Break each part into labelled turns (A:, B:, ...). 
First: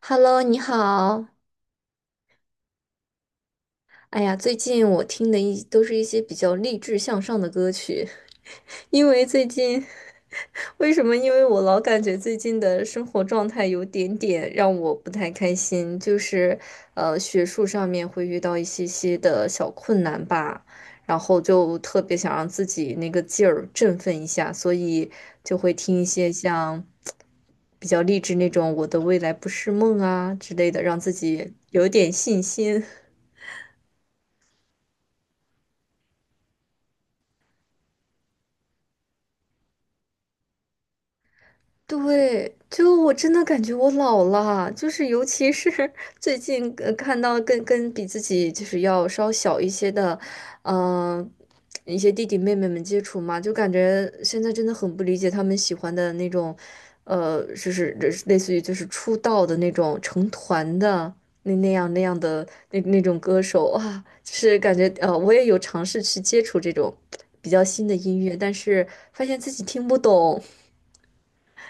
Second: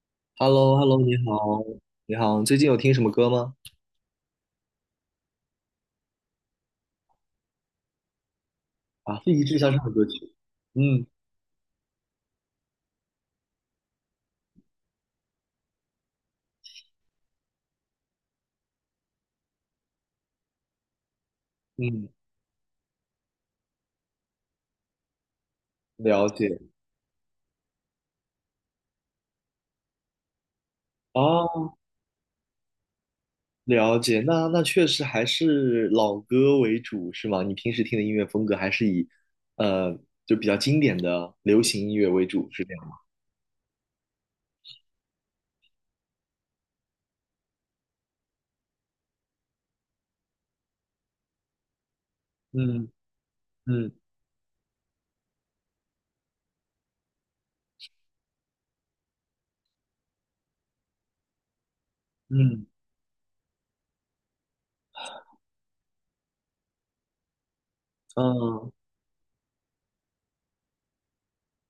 A: Hello，
B: h e l l
A: 你
B: o h e l l o 你
A: 好。
B: 好，你好，最近有听什么歌吗？
A: 哎呀，最近我听的一都是一些比较励志向上的歌曲，因
B: 啊，
A: 为
B: 是一
A: 最
B: 致向
A: 近，
B: 上的歌曲。
A: 为什
B: 嗯
A: 么？因为我老感觉最近的生活状态有点点让我不太开心，就是学术上面会遇到一些些的小困难吧，然后就特
B: 嗯，
A: 别想让自己那个劲儿振奋一下，所以就会听一
B: 了
A: 些
B: 解。
A: 像。比较励志那种“我的未来不是梦”啊之类的，让自己
B: 哦，
A: 有点信心。
B: 了解。那确实还是老歌为主，是吗？你平时听的音乐风格还是以呃，就比较经典的流行音乐为主，
A: 对，
B: 是这样吗？
A: 就我真的感觉我老了，就是尤其是 最近看到跟比自己就是要稍小一些的，嗯、一些弟弟妹妹们
B: 嗯
A: 接触嘛，就感
B: 嗯
A: 觉现在真的很不理解他们喜欢的那种，就是类似于就是出道的那种成团的那那样那样的
B: 嗯
A: 那那种歌手啊，就是感觉我也有尝试去接触这种比较新的音乐，但
B: 嗯，
A: 是发现自己听不懂。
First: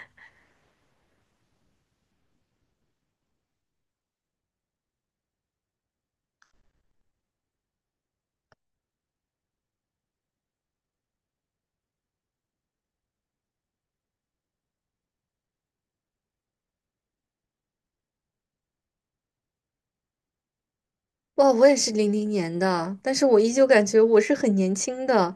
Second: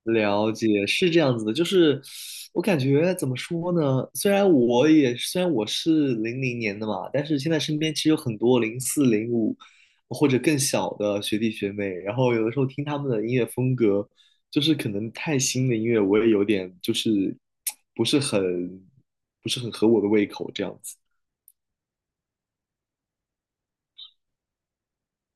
B: 了解，是这样子的，就是我感觉怎么说呢？虽然我是2000年的嘛，但是现在身边其实有很多04、05或者更小的学弟学妹，然后有的时候听他们的音乐风格，就是可能太新的音乐我也有点就是不是很不是很合我的胃口这样子。
A: 哇，我也是零零年的，但是我依旧感觉我是很年轻的，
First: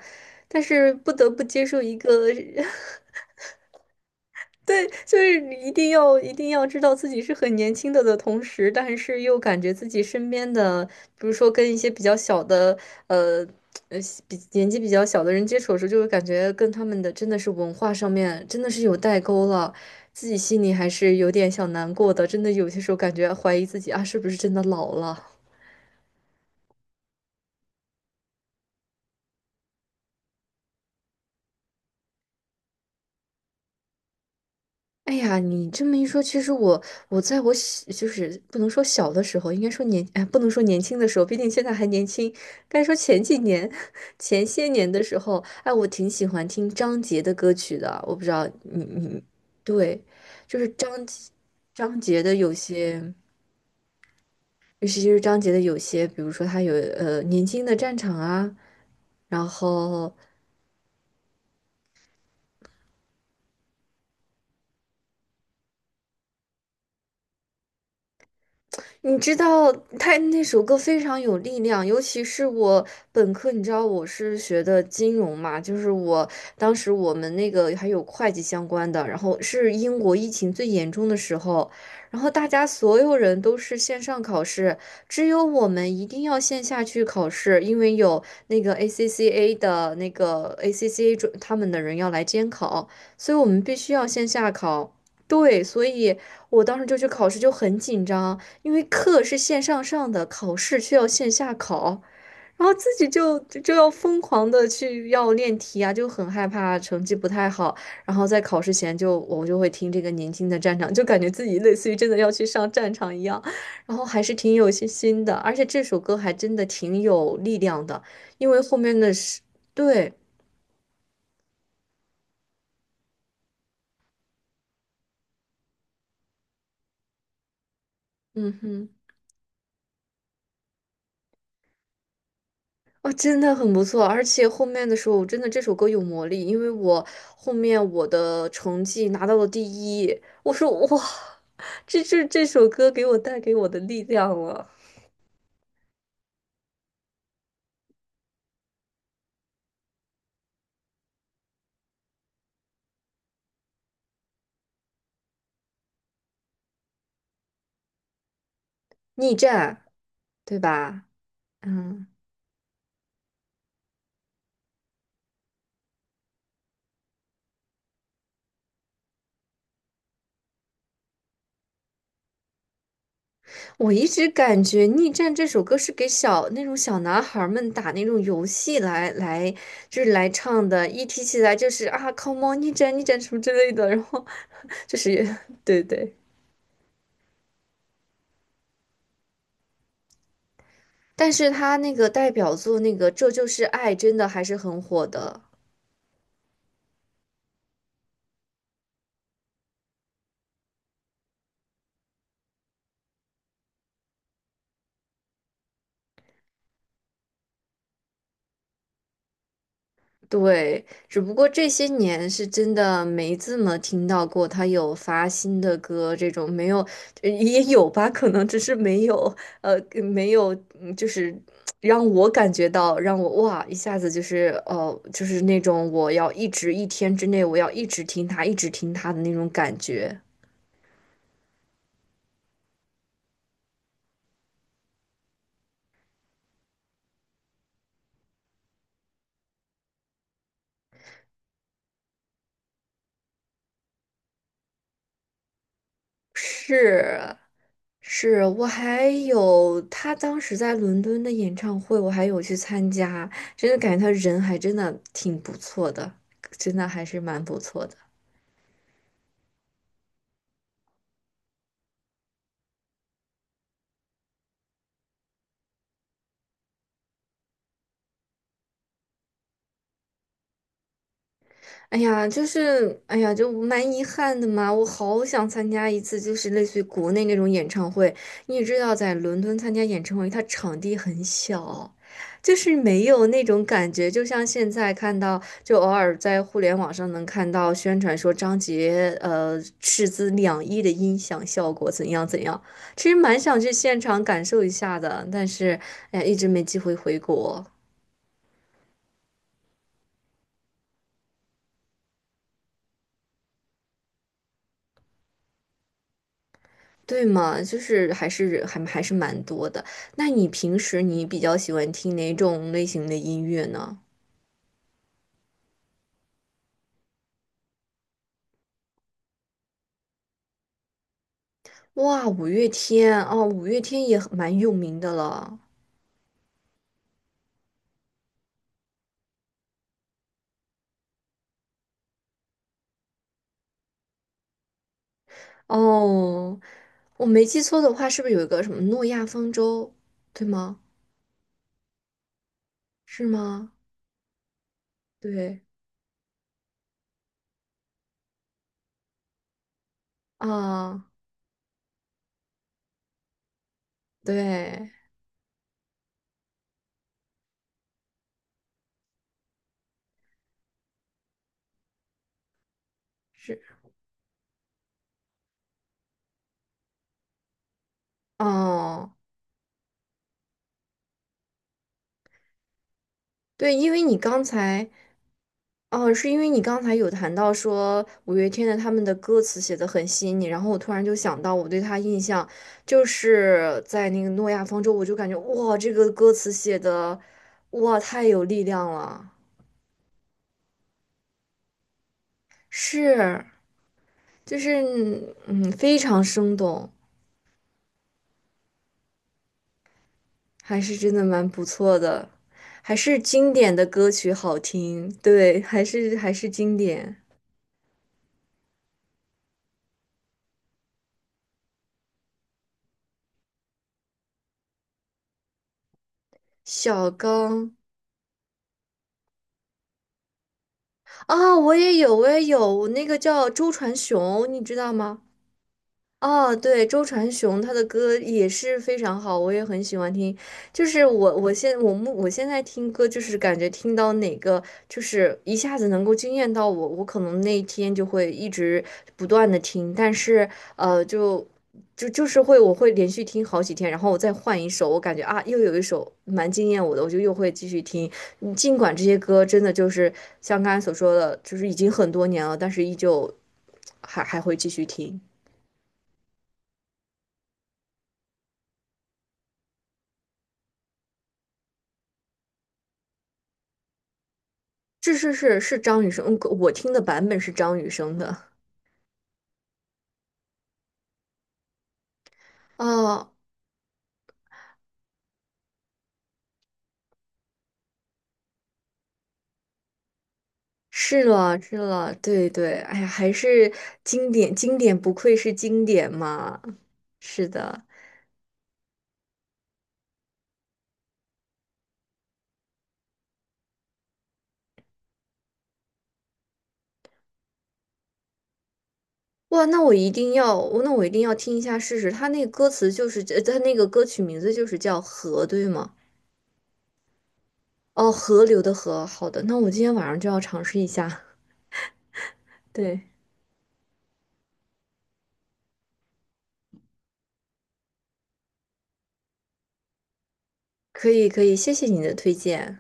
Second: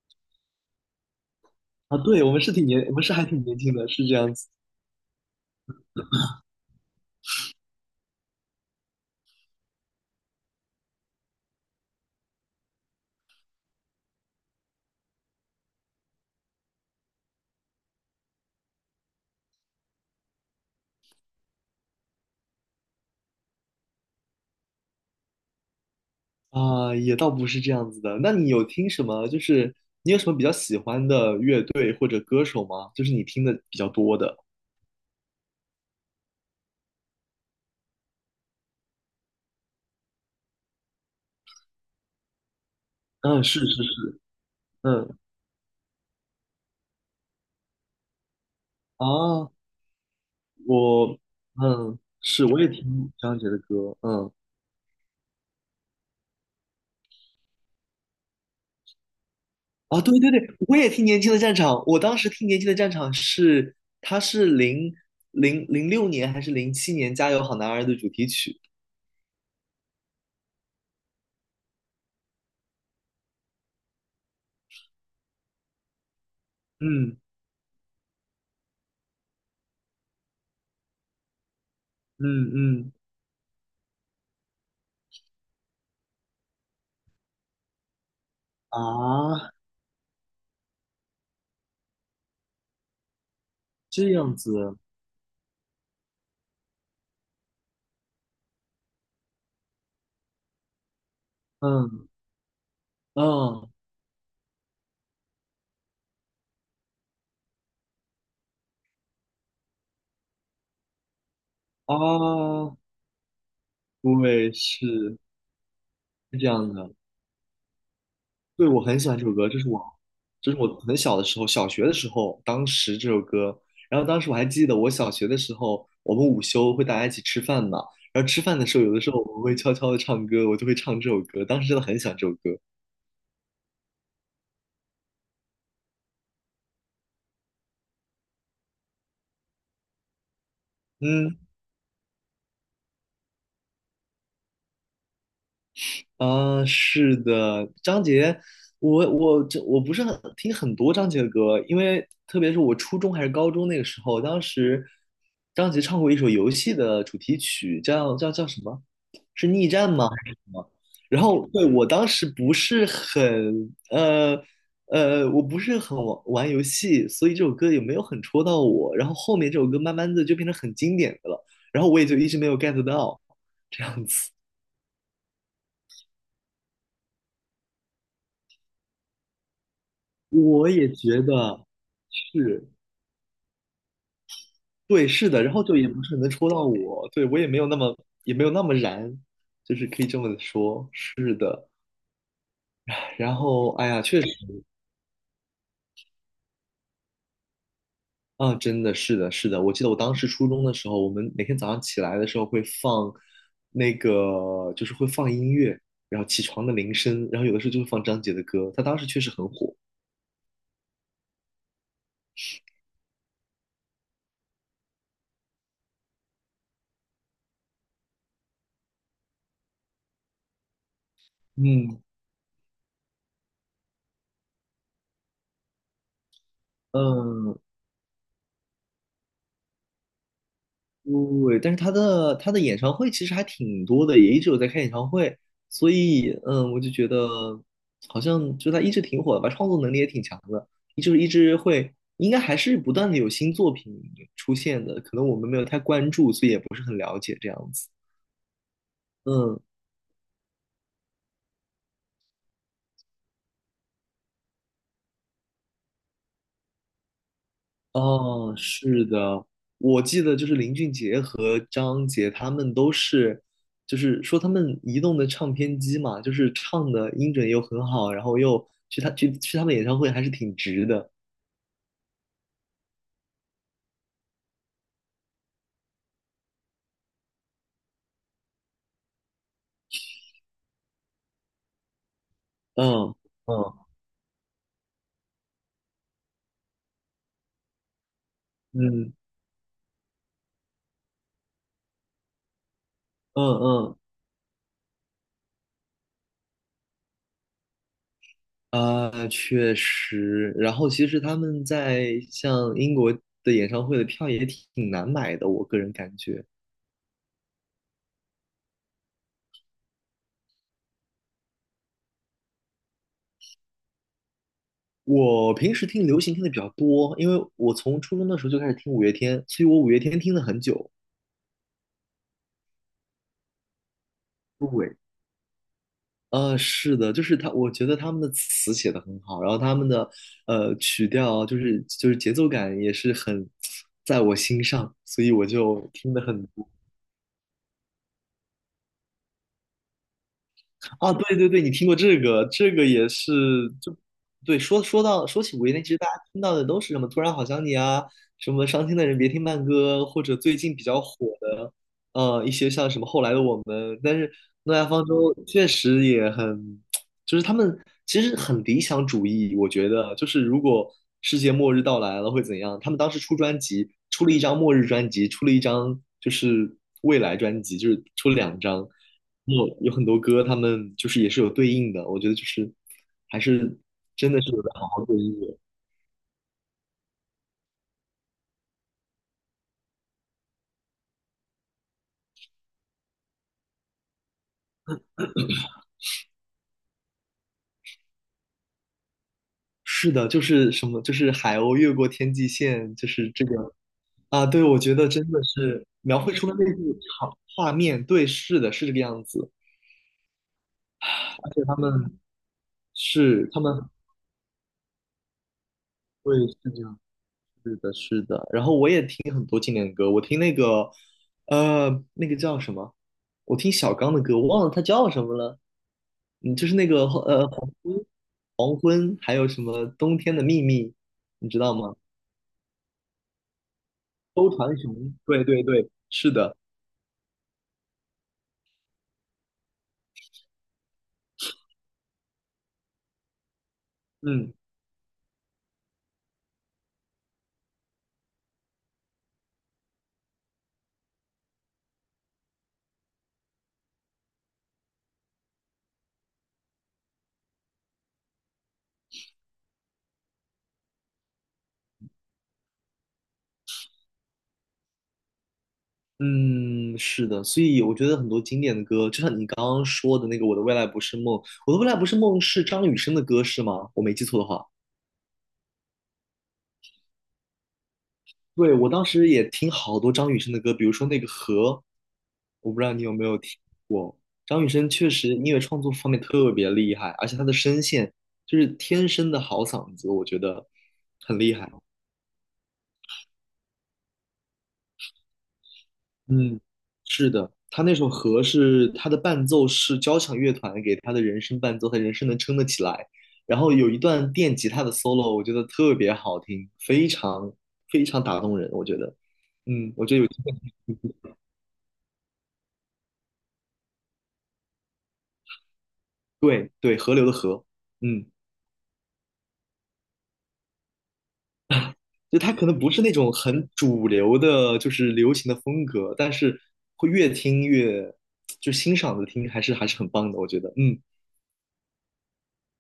A: 但是不得不接受一
B: 啊。
A: 个，
B: 对，我 们是还挺年轻的，是这样子。
A: 对，就是你一定要知道自己是很年轻的的同时，但是又感觉自己身边的，比如说跟一些比较小的，呃呃，比年纪比较小的人接触的时候，就会感觉跟他们的真的是文化上面真的是有代沟了，自己心里还是有点小难过的，真的有些时候感觉怀疑自己啊，是不是真的老了。
B: 啊，也倒不是这样子的。那你有听什么？就是你有什么比较喜欢的乐队或者歌手吗？就是你听的比较多的。
A: 哎呀，你这么一说，其实我在我小就是不能说小的时候，应该说年哎，不能说年轻的时候，毕竟现在还年轻。该说前几
B: 嗯，是
A: 年、
B: 是是，
A: 前些年的时
B: 嗯
A: 候，哎，我挺喜欢听张杰的歌曲的。我不知道你
B: 啊，
A: 对，就是张
B: 我
A: 杰张杰的
B: 是，
A: 有
B: 我也听
A: 些，
B: 张杰的歌，嗯。
A: 尤其是张杰的有些，比如说他有《年轻的战场》啊，然
B: 啊，
A: 后
B: 对对对，我也听《年轻的战场》。我当时听《年轻的战场》是，他是2006年还是2007年《加油好男儿》的主题曲。
A: 你知道他那首歌非常有力量，尤其是我本科，你知道我是学的金融嘛，就是我当时我
B: 嗯
A: 们那个还有会计相关的，然后是英国疫情最严重的时候，然后大
B: 嗯
A: 家
B: 嗯。
A: 所有人都是线上考试，只有我们一定要线下去考试，因为有那个
B: 啊，
A: ACCA 的那个 ACCA 准他们的人要来监考，所以我们必须要
B: 这
A: 线
B: 样
A: 下
B: 子。
A: 考。对，所以我当时就去考试，就很紧张。因为课是线上上的，考试却要线下考，
B: 嗯
A: 然后自己就就
B: 嗯。
A: 就要疯狂的去要练题啊，就很害怕成绩不太好，然后在考试前就我就会听这个年轻的战场》，就感觉自己类似于真的要去上
B: 啊。
A: 战场一样，然后还是
B: 对，
A: 挺有信
B: 是
A: 心的，而且这首歌还
B: 是这
A: 真的
B: 样的。
A: 挺有力量的，因为
B: 对，
A: 后
B: 我
A: 面
B: 很喜
A: 的
B: 欢这首
A: 是，
B: 歌，
A: 对，
B: 这是我很小的时候，小学的时候，当时这首歌。然后当时我还记得，我小学的时候，我们午休会大家一起吃饭嘛。然后吃
A: 嗯
B: 饭的时候，
A: 哼。
B: 有的时候我们会悄悄的唱歌，我就会唱这首歌。当时真的很喜欢这首歌。
A: 哦，真的很不错，而且后面的时候，我真的这首歌有魔力，因为我后面我的成绩拿到了第一，我说哇，
B: 嗯，
A: 这是这首歌给我带给我的力量了，
B: 啊，是的，张杰，我不是很听很多张杰的歌，因为特别是我初中还是高中那个时候，当时张杰唱过一首游戏的主题曲，叫什么？
A: 逆
B: 是逆
A: 战，
B: 战吗？还是什
A: 对
B: 么？
A: 吧？
B: 然后对我
A: 嗯，
B: 当时不是很我不是很玩游戏，所以这首歌也没有很戳到我。然后后面这首歌慢慢的就变成很经典的了，然后我也就一直没有 get 到这
A: 我
B: 样
A: 一直
B: 子。
A: 感觉《逆战》这首歌是给小那种小男孩儿们打那种游戏来，就是来唱
B: 我
A: 的。
B: 也
A: 一
B: 觉
A: 提起来
B: 得
A: 就是啊，Come on，
B: 是，
A: 逆战逆战什么之类的，然后 就
B: 对，
A: 是
B: 是的，然 后就
A: 对
B: 也不是
A: 对。
B: 很能戳到我，对，我也没有那么燃，就是可以这么说。
A: 但是他那个代表作那个《这
B: 然
A: 就是
B: 后哎
A: 爱》
B: 呀，
A: 真
B: 确
A: 的还
B: 实。
A: 是很火的，
B: 啊，真的是的，是的。我记得我当时初中的时候，我们每天早上起来的时候会放那个，就是会放音乐，然后起床的铃声，然后有的时候就会放张杰的歌。他当时确实很火。
A: 对，只不过这些年是真的没怎么听到过他有发新的歌，这种没有，呃也有吧，可能只是没有，呃，没有，嗯就是
B: 嗯
A: 让我感觉到，让我哇一下子就是就是那种我要一直一天之内我
B: 嗯，
A: 要一直听他，一直听他的那种感觉，
B: 对，但是他的演唱会其实还挺多的，也一直有在开演唱会，所以嗯，我就觉得好像就他一直挺火的吧，创作能力也挺强的，就是一直会，应该还是不断的有新作品出现的，可能我们没有太关注，所以也不是很了
A: 是，
B: 解这样子。
A: 是我还
B: 嗯。
A: 有他当时在伦敦的演唱会，我还有去参加，真的感觉他人还真的挺不错的，真的还是蛮不错的。
B: 哦，是的，我记得就是林俊杰和张杰他们都是，就是说他们移动的唱片机嘛，就是唱的音准又很好，然后又去他去去他们演唱会还是挺值的。
A: 哎呀，就是，哎呀，就蛮遗憾的嘛。我好想参加一次，就是类似于国内那种演唱会。你也知道，在伦敦参加演唱会，它场地很小，就是没
B: 嗯
A: 有那种
B: 嗯
A: 感觉。就像现在看到，就偶尔在互联网上能看到宣传说张
B: 嗯
A: 杰，斥资两亿的音响效果怎样怎样。其实蛮
B: 嗯
A: 想去
B: 嗯。
A: 现场感受一下的，但是，哎呀，一直没机会回国。
B: 啊，确实。然后其实他们在像英国的演唱会的票也挺难买的，我个人感觉。
A: 对嘛，就是还是蛮多的。那你平时你比较喜欢听哪种类型的音乐呢？
B: 我平时听流行听的比较多，因为我从初中的时候就开始听五月天，所以我五月天听了很久。
A: 哇，五月天哦，五月天也很蛮有
B: 对，
A: 名的了。
B: 是的，就是他，我觉得他们的词写的很好，然后他们的曲调就是节奏感也是很在我心上，所以我就听的很。
A: 哦，我没记错的话，是不是有一个什么诺亚方舟？对吗？
B: 啊，对对对，你听过这个，这个也
A: 是
B: 是，
A: 吗？
B: 就对，说起
A: 对
B: 五月天，其实大家听到的都是什么"突然好想你"啊，什么"伤心的人别听慢歌"，或者最近比较
A: 啊，
B: 火的，一些像什么"后来的我们"，但是诺亚
A: 对，
B: 方舟确实就是他们其实很理想主义，我觉得就是如果世界末日到来了会怎样？他们当时出专
A: 是
B: 辑，出了一张末日专辑，出了一张就是未来专辑，就是出了两张，
A: 哦。
B: 有很多歌，他们就是也是有对应的，我觉得就是还
A: 对，
B: 是
A: 因为你
B: 真的
A: 刚
B: 是有在好
A: 才，
B: 好做音乐。
A: 哦，是因为你刚才有谈到说五月天的他们的歌词写的很吸引你，然后我突然就想到我对他印象就是在那个《诺亚方舟》，我就感觉哇，这个歌词写的哇太有力量了，
B: 是的，就是什么，就是海鸥越过天际线，就是
A: 是，
B: 这个。啊，
A: 就
B: 对，我觉得真
A: 是
B: 的
A: 嗯，
B: 是
A: 非
B: 描
A: 常
B: 绘出
A: 生
B: 了那
A: 动，
B: 幅场画面，对，是的，是这个样子，
A: 还是真的蛮
B: 而且
A: 不
B: 他们。
A: 错的，还是
B: 是，
A: 经
B: 他们
A: 典的歌曲好听，对，还是还
B: 会
A: 是
B: 是
A: 经
B: 这样，
A: 典。
B: 是的，是的。然后我也听很多经典的歌，我听那个，那个叫什么？我听小刚的歌，我忘了他叫什么了。嗯，就是那个
A: 小
B: 黄
A: 刚，
B: 昏，还有什么冬天的秘密，你
A: 啊，
B: 知道吗？
A: 我也有，我那个叫周传雄，
B: 周
A: 你知
B: 传
A: 道
B: 雄，
A: 吗？
B: 对对对，是
A: 哦，
B: 的，
A: 对，周传雄他的歌也是非常好，我也很喜欢听。就是我，我现我目我现在听歌，就是感觉听到哪
B: 嗯
A: 个，就是一下子能够惊艳到我，我可能那一天就会一直不断的听。但是，呃，就就是会，我会连续听好几天，然后我再换一首，我感觉啊，又有一首蛮惊艳我的，我就又会继续听。嗯尽管这些歌真的就是像刚才所说的，就是已经很多年了，但是依旧还会继续听。
B: 嗯，是的。所以我觉得很多经典的歌，就像你刚刚说的那个《我的未来不是梦》，《我的未来不是梦》是张雨生的歌是吗？我没记错的话。
A: 是张雨生，嗯我听的版本是张雨生的。
B: 对，我当时也听好多张雨生的歌，比如说那个《河》，我不知道你有没
A: 哦，
B: 有听过。张雨生确实音乐创作方面特别厉害，而且他的声线就是天生的好嗓子，我觉得
A: 是
B: 很厉
A: 了
B: 害。
A: 是了，对对，哎呀，还是经典，不愧是经典
B: 嗯，
A: 嘛。
B: 是
A: 是
B: 的，
A: 的，
B: 他那首《河》是他的伴奏是交响乐团给他的人声伴奏，他人声能撑得起来。然后有一段电吉他的 solo，我觉得特别好听，非常非常打动人，我觉得。
A: 哇，
B: 嗯，我觉得有，
A: 那我一定要听一下试试。他那个歌词就是，他那个歌曲名字就是叫《河》，对吗？
B: 对对，河流的河，
A: 哦，
B: 嗯。
A: 河流的河。好的，那我今天晚上就要尝试一下。
B: 就它可能不是
A: 对，
B: 那种很主流的，就是流行的风格，但是会越听越就欣赏的听，还是很棒的，我觉得。嗯，
A: 可以可以，谢谢你的推荐。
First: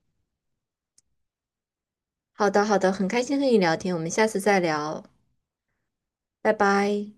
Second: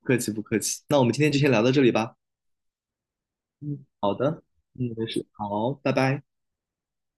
B: 不客气不客气。那我们今天就先聊到这里吧。
A: 好的好的，很开心和你聊
B: 嗯，
A: 天，我们
B: 好
A: 下次
B: 的，
A: 再
B: 嗯，
A: 聊，
B: 没事，好，拜拜。
A: 拜拜。